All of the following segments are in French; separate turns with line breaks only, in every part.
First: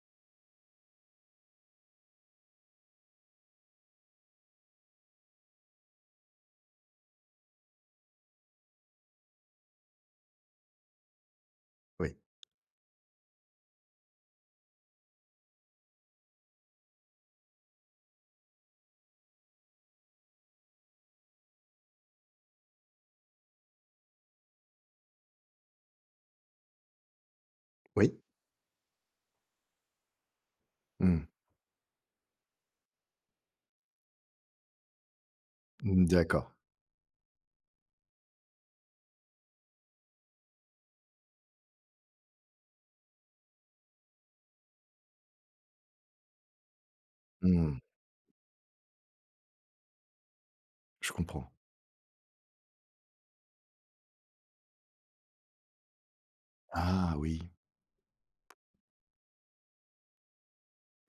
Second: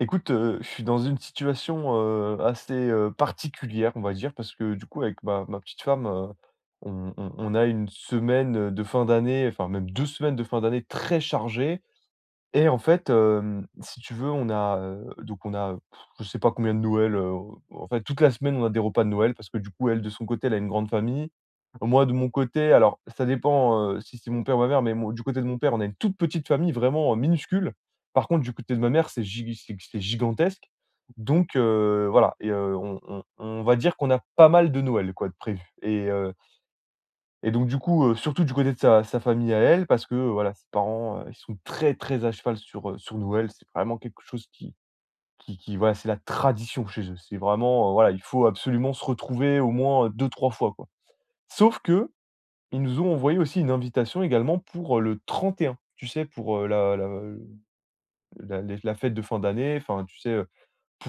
Écoute, je suis dans une situation, assez, particulière, on va dire, parce que du coup, avec ma petite femme, on a une semaine, de fin d'année, enfin même 2 semaines de fin d'année très chargées.
Oui.
Et en fait, si tu veux, on a, donc on a, je sais pas combien de Noël, en fait, toute la semaine, on a des repas de Noël parce que du coup, elle, de son côté, elle a une grande famille. Moi, de mon côté, alors ça dépend, si c'est mon père ou ma mère, mais mon du côté de mon père, on a une toute petite famille, vraiment, minuscule.
Oui.
Par contre, du côté de ma mère, c'est gi c'est gigantesque.
Mmh.
Donc voilà. Et on va dire qu'on a pas mal de Noël, quoi, de prévu.
Mmh, d'accord.
Et donc du coup, surtout du côté de sa famille à elle, parce que, voilà, ses parents, ils sont très, très à cheval sur, sur Noël. C'est vraiment quelque chose qui voilà, c'est la tradition chez eux. C'est
Mmh.
vraiment, voilà, il faut absolument se retrouver au moins, 2-3 fois, quoi.
Je comprends.
Sauf que ils nous ont envoyé aussi une invitation également pour, le 31, tu sais, pour, la la
Ah oui,
la les la fête de fin d'année, enfin, tu sais,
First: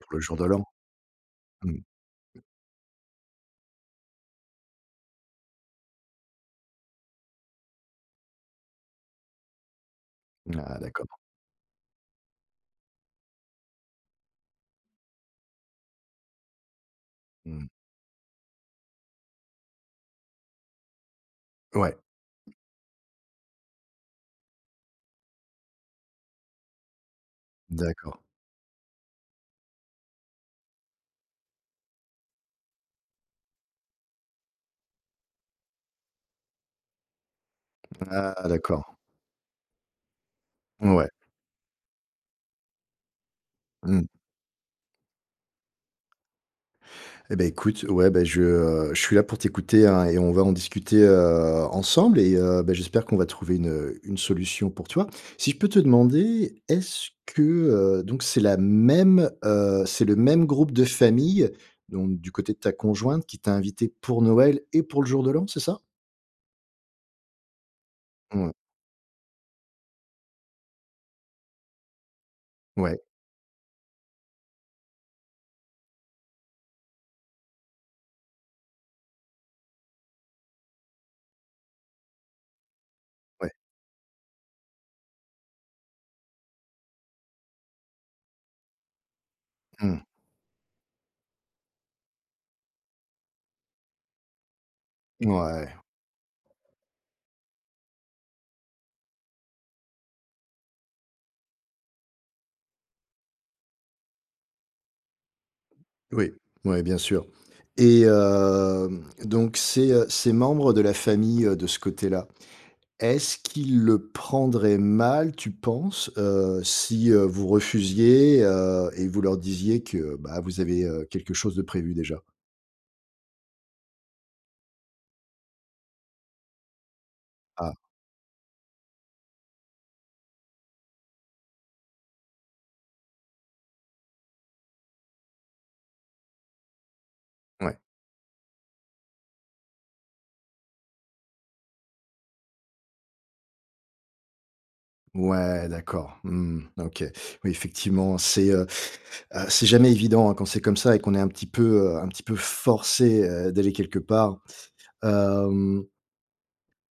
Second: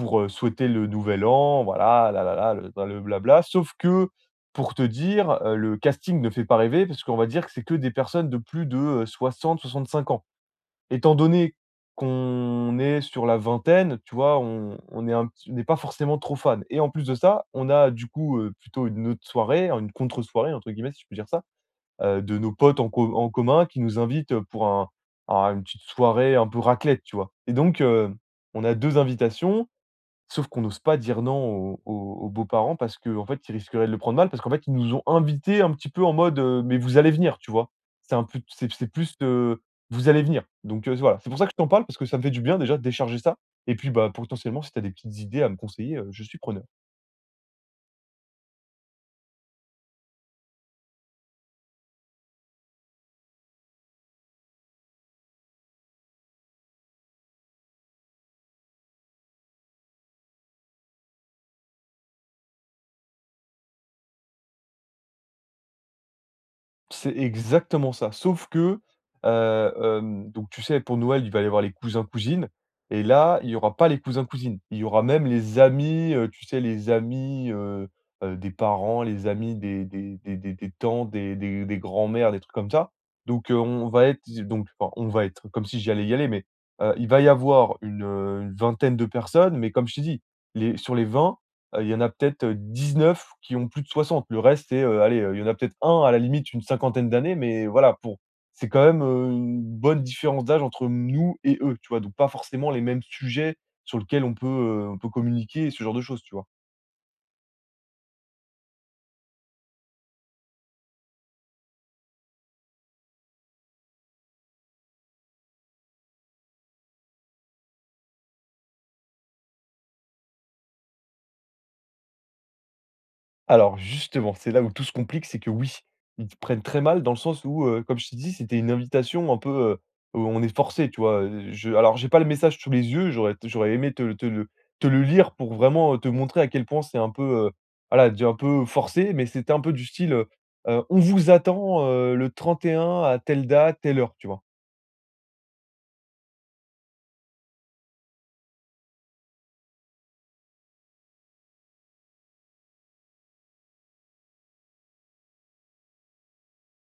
pour le jour de l'an?
souhaiter le nouvel an,
Mmh.
voilà, là là là le blabla. Sauf que, pour te dire, le casting ne fait pas rêver parce qu'on va dire que c'est que des personnes de plus de, 60-65 ans.
Ah
Étant
d'accord.
donné qu'on est sur la vingtaine, tu vois, on est un petit on n'est pas forcément trop fan et en plus de ça,
Mmh.
on a du coup, plutôt une autre soirée, hein, une «contre-soirée» entre guillemets, si je peux dire ça,
Ouais.
de nos potes en commun qui nous invitent, pour un une petite soirée un peu raclette, tu vois? Et donc,
D'accord.
on a 2 invitations. Sauf qu'on n'ose pas dire non aux beaux-parents parce qu'en fait, ils risqueraient de le prendre mal, parce qu'en fait, ils nous ont invités un petit peu en mode, «Mais vous allez venir», tu vois? C'est un peu
Ah d'accord.
c'est plus, «Vous allez venir», donc
Ouais.
voilà. C'est pour ça que je t'en parle parce que ça me fait du bien déjà de décharger ça et puis,
Mmh.
bah, potentiellement, si tu as des petites idées à me conseiller, je suis preneur.
Et ben écoute, ouais, ben je je suis là pour t'écouter, hein, et on va en discuter, ensemble et bah, j'espère qu'on va trouver une solution pour toi. Si je peux te demander, est-ce que, donc c'est la même, c'est le même groupe de famille, donc du côté de ta conjointe qui t'a invité pour Noël et pour le jour de l'an, c'est ça?
C'est exactement ça. Sauf
Ouais.
que, donc tu sais, pour Noël, il va y avoir les cousins-cousines
Ouais,
et là, il y aura pas les cousins-cousines. Il y aura même les amis, tu sais, les amis, des parents, les amis des tantes, des grands-mères, des trucs comme ça.
ouais,
Donc, on va être enfin, on va être comme si j'allais y aller, mais, il va y avoir une vingtaine de personnes, mais comme je
mmh,
t'ai dit, les sur les 20. Il y en a peut-être, 19 qui ont plus de 60. Le reste, c'est, allez, il y en a
ouais,
peut-être un à la limite une cinquantaine d'années, mais voilà, pour c'est quand même, une bonne différence d'âge entre nous et eux, tu vois? Donc pas forcément les mêmes sujets sur lesquels on peut communiquer et ce genre de choses,
oui,
tu vois?
ouais, bien sûr et donc ces, ces membres de la famille, de ce côté-là, est-ce qu'ils le prendraient mal, tu penses, si, vous refusiez, et vous leur disiez que, bah, vous avez, quelque chose de prévu déjà?
Alors justement, c'est là où tout se complique, c'est que oui, ils te prennent très mal dans le sens où,
Ah,
comme je t'ai dit, c'était une invitation un peu, où on est forcé, tu vois? Je Alors j'ai pas le message sous les yeux, j'aurais aimé te le te le lire pour vraiment, te montrer à quel point c'est un peu, heu,
ouais,
voilà, déjà un peu forcé, mais c'était un peu du style, «On vous attend, le 31 à telle date, telle heure», tu vois?
ouais, d'accord, mmh, OK. Oui, effectivement, c'est, c'est jamais évident, hein, quand c'est comme ça et qu'on est un petit peu, un petit peu forcé, d'aller quelque part. Hem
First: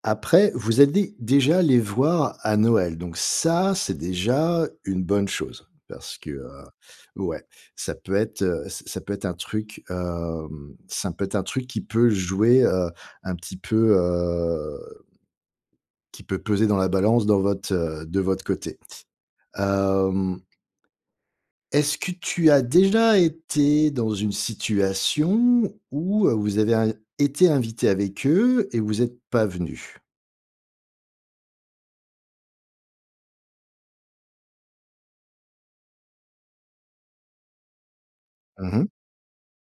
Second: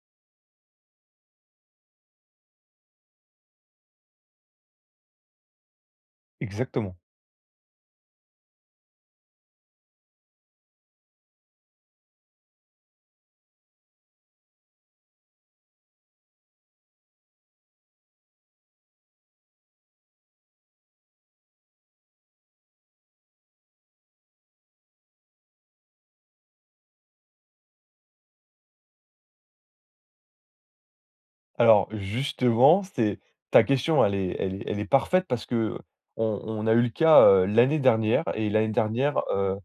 Après, vous allez déjà les voir à Noël, donc ça, c'est déjà une bonne chose parce que,
Exactement.
ouais, ça peut être, ç ça peut être un truc, ça peut être un truc qui peut jouer, un petit peu, qui peut peser dans la balance dans votre, de votre côté. Hem, est-ce que tu as déjà été dans une situation où, vous avez in été invité avec eux et vous êtes pas venu.
Alors justement, c'est ta question, elle est parfaite parce que on a eu le cas, l'année dernière et l'année
Mmh.
dernière,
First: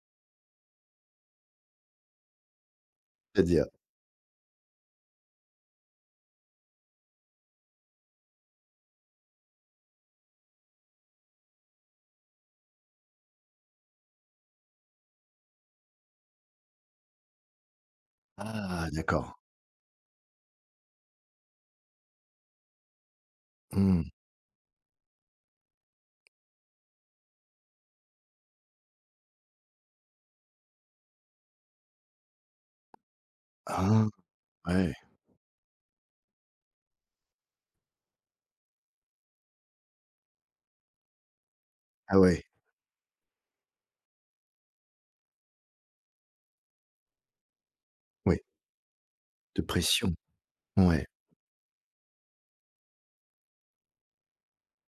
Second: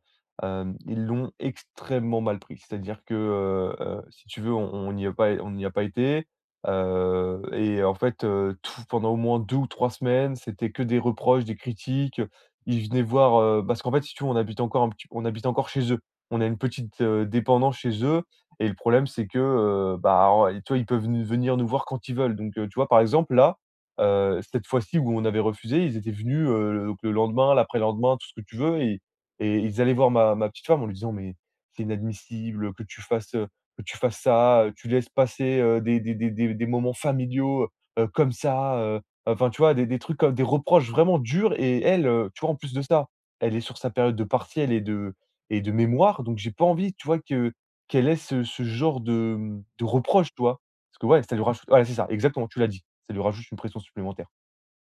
ils l'ont extrêmement mal pris. C'est-à-dire que,
C'est-à-dire?
si tu veux, on n'y a pas on n'y a pas été, et en fait, tout pendant au moins 2 ou 3 semaines, c'était que des reproches, des critiques, ils venaient voir, parce qu'en fait, si tu veux, on habite encore chez eux. On a une petite, dépendance chez eux et le
Ah
problème, c'est
d'accord.
que, bah, en tu vois, ils peuvent n venir nous voir quand ils veulent. Donc, tu vois, par exemple, là,
Mmh.
cette fois-ci où on avait refusé, ils étaient venus, donc le lendemain, l'après-lendemain, tout ce que tu veux et ils allaient voir ma petite femme en lui disant: «Mais c'est inadmissible que tu fasses, heu, que tu
Ah
fasses ça, tu
ouais.
laisses passer, des moments familiaux, comme ça,» Enfin, tu vois, des trucs comme des reproches vraiment durs et elle,
Ah
tu
ouais.
vois, en plus de ça, elle est sur sa période de partiels et de mémoire, donc j'ai pas envie, tu vois, que quel est
Oui,
ce ce genre de,
de
de
pression.
reproche, tu vois? Parce que
Ouais.
ouais, ça lui rajoute voilà, c'est ça, exactement, tu l'as dit. Ça lui rajoute une pression supplémentaire.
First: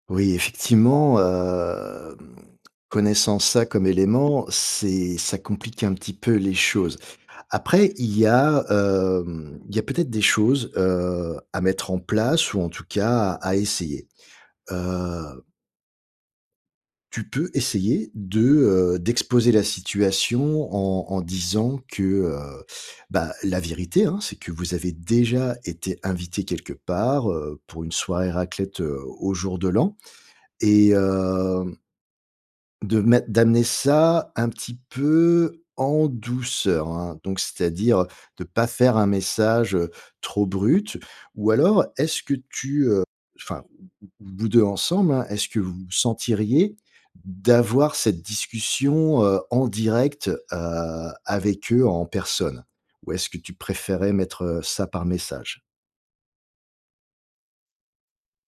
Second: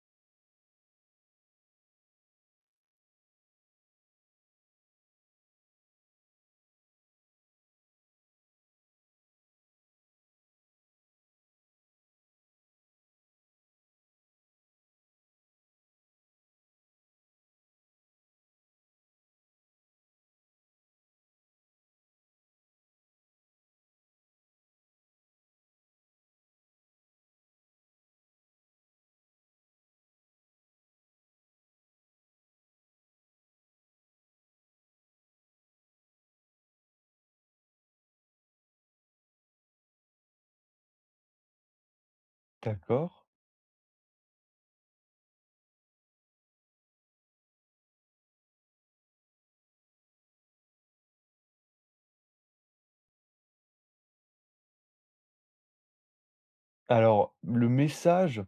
Oui, effectivement, connaissant ça comme élément, c'est ça complique un petit peu les choses. Après, il y a, il y a peut-être des choses, à mettre en place ou en tout cas à essayer. Heu Tu peux essayer de, d'exposer la situation en disant que, bah, la vérité, hein, c'est que vous avez déjà été invité quelque part, pour une soirée raclette, au jour de l'an et de mettre d'amener ça un petit peu en douceur, hein. Donc c'est-à-dire de pas faire un message, trop brut ou alors est-ce que tu,
D'accord.
enfin vous 2 ensemble, hein, est-ce que vous sentiriez d'avoir cette discussion, en direct, avec eux en personne? Ou est-ce que tu préférais mettre, ça par message?
Alors, le message,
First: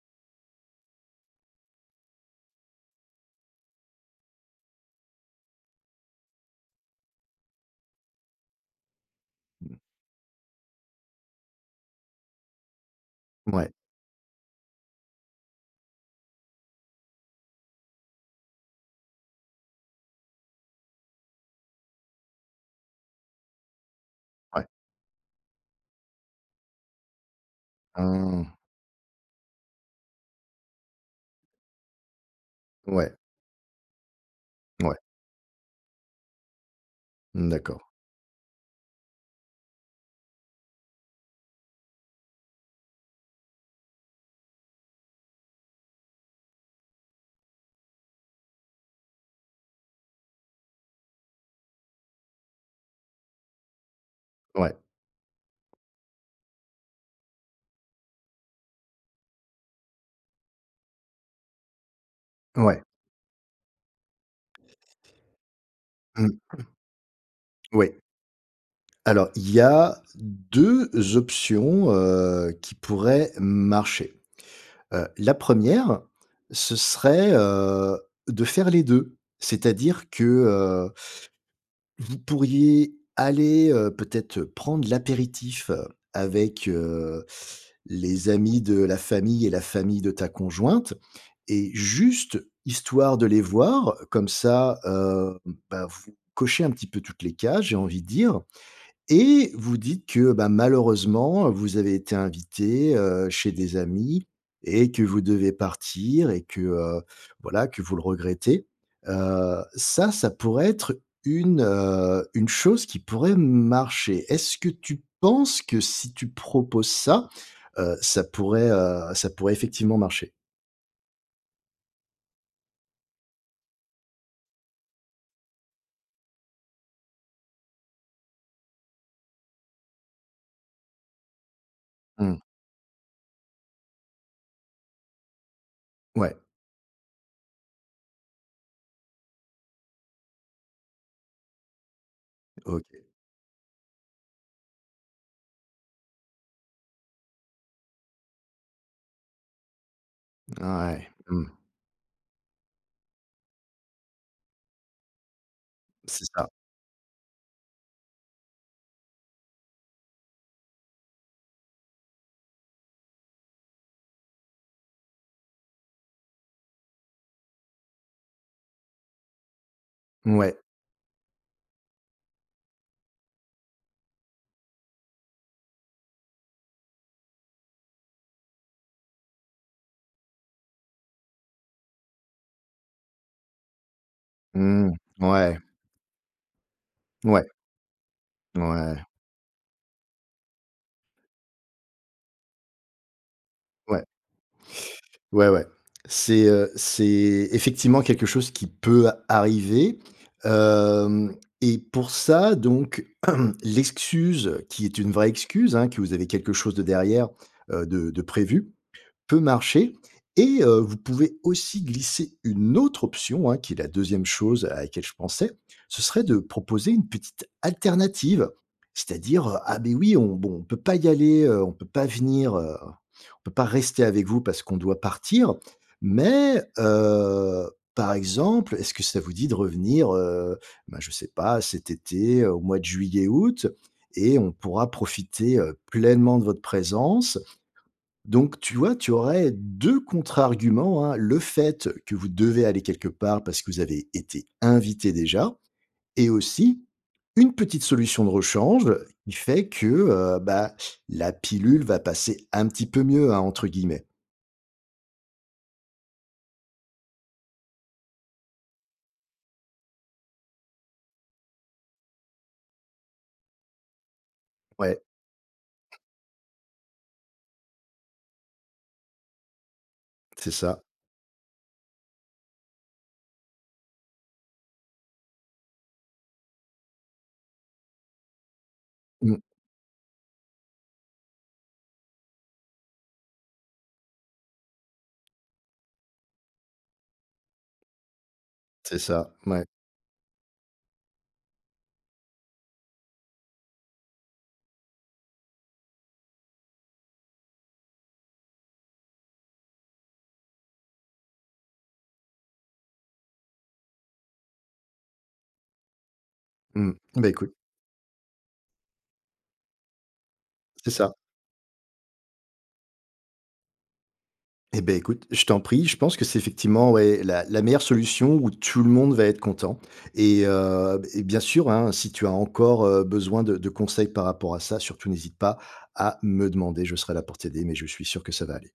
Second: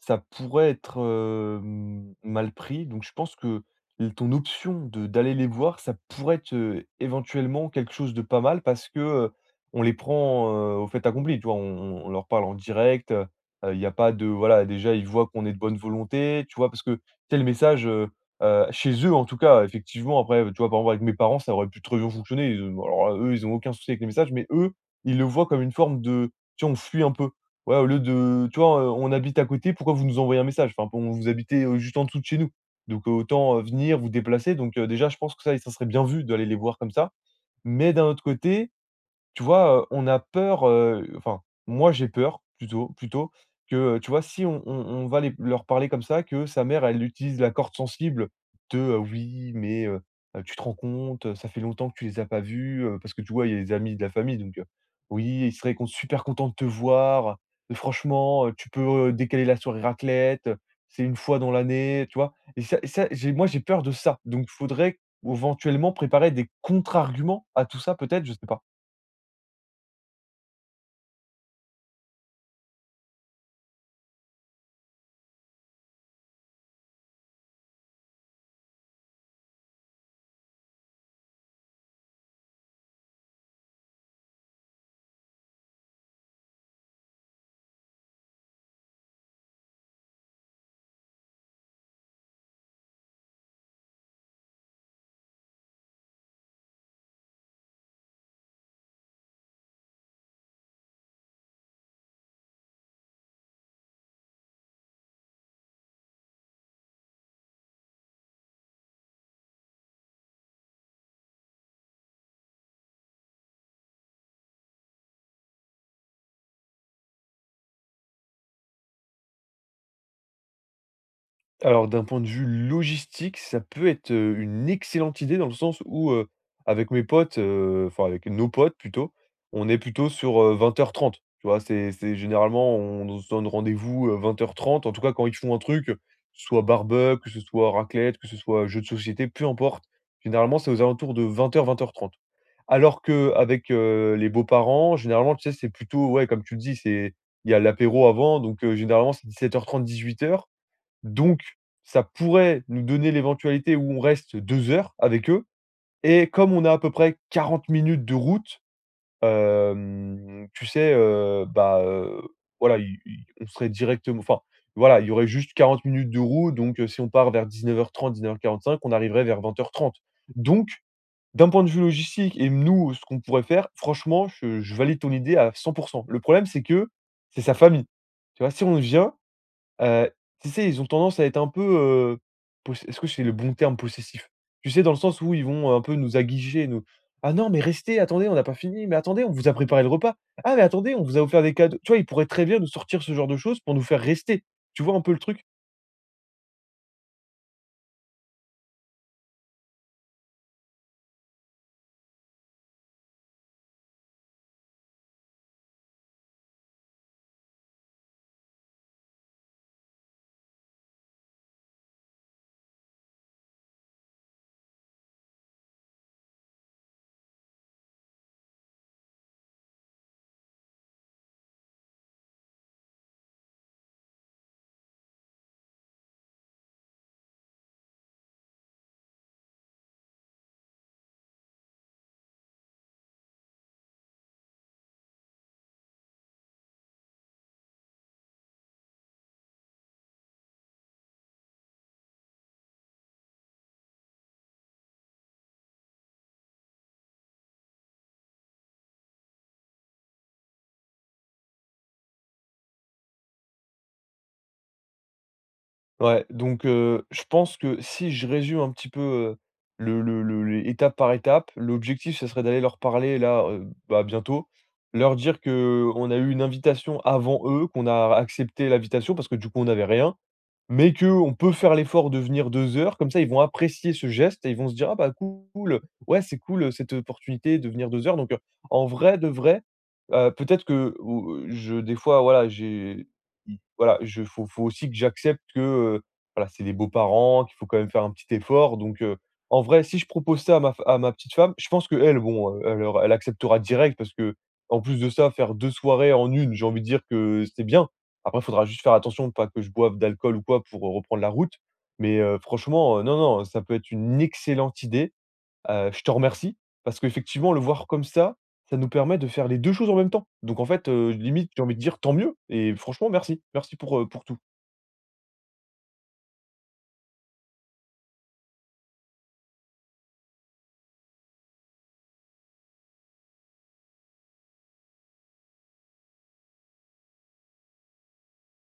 ça pourrait être, mal pris, donc je pense que l ton option de d'aller les voir, ça pourrait être, éventuellement quelque chose de pas mal parce que,
Mmh.
on les prend, au fait accompli, tu vois? On leur parle en direct,
Ouais,
il y a pas de voilà, déjà, ils voient qu'on est de bonne volonté, tu vois? Parce que, tel message, chez eux, en tout cas, effectivement, après, tu vois, par exemple, avec mes parents, ça aurait pu très bien fonctionner, ils, alors là, eux, ils ont aucun souci avec les messages, mais
ouais.
eux, ils le voient comme une forme de tu vois on fuit un peu. Ouais, au lieu
Mmh.
de tu vois, on habite à côté, pourquoi vous nous envoyez un message? Enfin, bon, vous habitez, juste en dessous de chez nous, donc
Ouais,
autant, venir vous déplacer, donc
ouais.
déjà je pense que ça serait bien vu d'aller les voir comme ça.
Mmh, d'accord.
Mais d'un autre côté, tu vois, on a peur, enfin, moi j'ai peur plutôt que, tu vois, si on va les leur parler comme ça, que sa mère, elle utilise la corde sensible de, «Oui, mais tu te rends compte, ça fait longtemps que tu les as pas vus», parce que tu vois, il y a les amis de la famille, donc
Ouais,
«Oui, ils seraient con super contents de te voir, franchement, tu peux, décaler la soirée raclette, c'est une fois dans l'année», tu vois?
ouais.
Et ça, j'ai moi j'ai peur de ça, donc il faudrait éventuellement préparer
Mmh,
des contre-arguments à tout
oui.
ça peut-être? Je sais pas.
Alors, il y a 2 options, qui pourraient marcher. La première, ce serait, de faire les deux. C'est-à-dire que vous pourriez aller, peut-être, prendre l'apéritif, avec, les amis de la famille et la famille de ta conjointe et juste histoire de les voir, comme ça, bah, vous cochez un petit peu toutes les cases, j'ai envie de dire, et vous dites que, bah, malheureusement, vous avez été invité, chez des amis et que vous devez partir et que, voilà, que vous le regrettez. Ça, ça pourrait être une chose qui pourrait marcher. Est-ce que tu penses que si tu proposes ça, ça pourrait effectivement marcher?
Alors d'un point de vue logistique, ça peut être, une excellente idée dans le sens où, avec mes potes, enfin avec nos potes plutôt, on est plutôt sur, 20h30, tu vois? C'est
Mmh.
généralement on se donne rendez-vous, 20h30, en tout cas quand ils font un truc, que
Ouais,
ce soit barbecue, que ce soit raclette, que ce soit jeu de société, peu importe. Généralement, c'est aux alentours de 20h30.
OK.
Alors qu'avec, les beaux-parents, généralement, tu sais, c'est plutôt ouais, comme tu le dis, c'est il y a l'apéro avant donc, généralement c'est 7h30 18h.
Ouais.
Donc,
Mmh.
ça pourrait nous donner l'éventualité où on reste 2 heures avec eux
C'est
et
ça.
comme on a à peu près 40 minutes de route, tu sais, bah, voilà, i i on serait directement enfin, voilà, il y aurait juste 40 minutes de route donc, si on part vers dix-neuf heures trente, 19h45, on arriverait vers 20h30.
Ouais.
Donc, d'un point de vue logistique et nous, ce qu'on pourrait faire, franchement, je valide ton idée à 100%. Le problème, c'est que c'est sa famille. Tu vois? Si on vient. Heu, tu sais, ils ont tendance à être un peu, poss est-ce que c'est le bon terme possessif? Tu sais, dans
Mmh.
le sens où ils
Ouais.
vont un peu nous aguicher, nous: «Ah
Ouais.
non, mais restez, attendez, on n'a pas fini, mais
Ouais.
attendez, on vous a préparé le repas. Ah mais attendez, on vous a offert des cadeaux». Tu vois, ils pourraient très bien nous sortir ce genre de choses pour nous
Ouais.
faire
Ouais.
rester. Tu vois un peu le truc?
Ouais, ouais. C'est effectivement quelque chose qui peut arriver, hem et pour ça donc l'excuse qui est une vraie excuse, hein, que vous avez quelque chose de derrière, de prévu. Peut marcher. Et vous pouvez aussi glisser une autre option, hein, qui est la deuxième chose à laquelle je pensais, ce serait de proposer une petite alternative. C'est-à-dire, «Ah ben oui, on bon, on peut pas y aller, on peut pas venir, on peut pas rester avec vous parce qu'on doit partir, mais par exemple, est-ce que ça vous dit de revenir, ben, je sais pas, cet été, au mois de juillet-août et on pourra profiter, pleinement de votre présence.» Donc, tu vois, tu aurais 2 contre-arguments, hein. Le fait que vous devez aller quelque part parce que vous avez été invité déjà et aussi une petite solution de rechange qui fait que, bah, la pilule va passer «un petit peu mieux», hein, entre guillemets.
Ouais, donc je pense que si je résume un petit peu, le les étape par étape, l'objectif, ce serait d'aller leur parler là, bah, bientôt.
Ouais,
Leur dire que on a eu une invitation avant eux, qu'on a accepté l'invitation parce que du coup on n'avait rien.
c'est ça.
Mais que on peut faire l'effort de venir 2 heures, comme ça ils vont apprécier ce geste et ils vont se dire: «Ah bah cool, ouais c'est cool, cette opportunité de venir 2 heures», donc en vrai de
Mmh,
vrai, peut-être que ou je des fois voilà, j'ai i voilà, je faut aussi que j'accepte que, voilà, c'est des beaux-parents, qu'il faut quand même faire un petit effort
c'est
donc
ça,
en
ouais.
vrai, si je propose ça à ma f à ma petite femme, je pense que elle bon, elle acceptera direct parce que en plus de ça, faire 2 soirées en une j'ai envie de dire que c'était bien. Après, il faudra juste faire attention, pas que je boive d'alcool ou quoi pour, reprendre la route. Mais, franchement, non, non, ça peut être une excellente idée. Je te remercie
Mmh,
parce
bah,
qu'effectivement,
écoute,
le voir comme ça nous permet de faire les 2 choses en même temps. Donc en fait,
c'est ça.
limite, j'ai envie de dire tant mieux et franchement merci. Merci pour tout.
Eh ben écoute, je t'en prie, je pense que c'est effectivement, ouais, la meilleure solution où tout le monde va être content et bien sûr, hein, si tu as encore, besoin de conseils par rapport à ça, surtout n'hésite pas à me demander, je serai là pour t'aider, mais je suis sûr que ça va aller.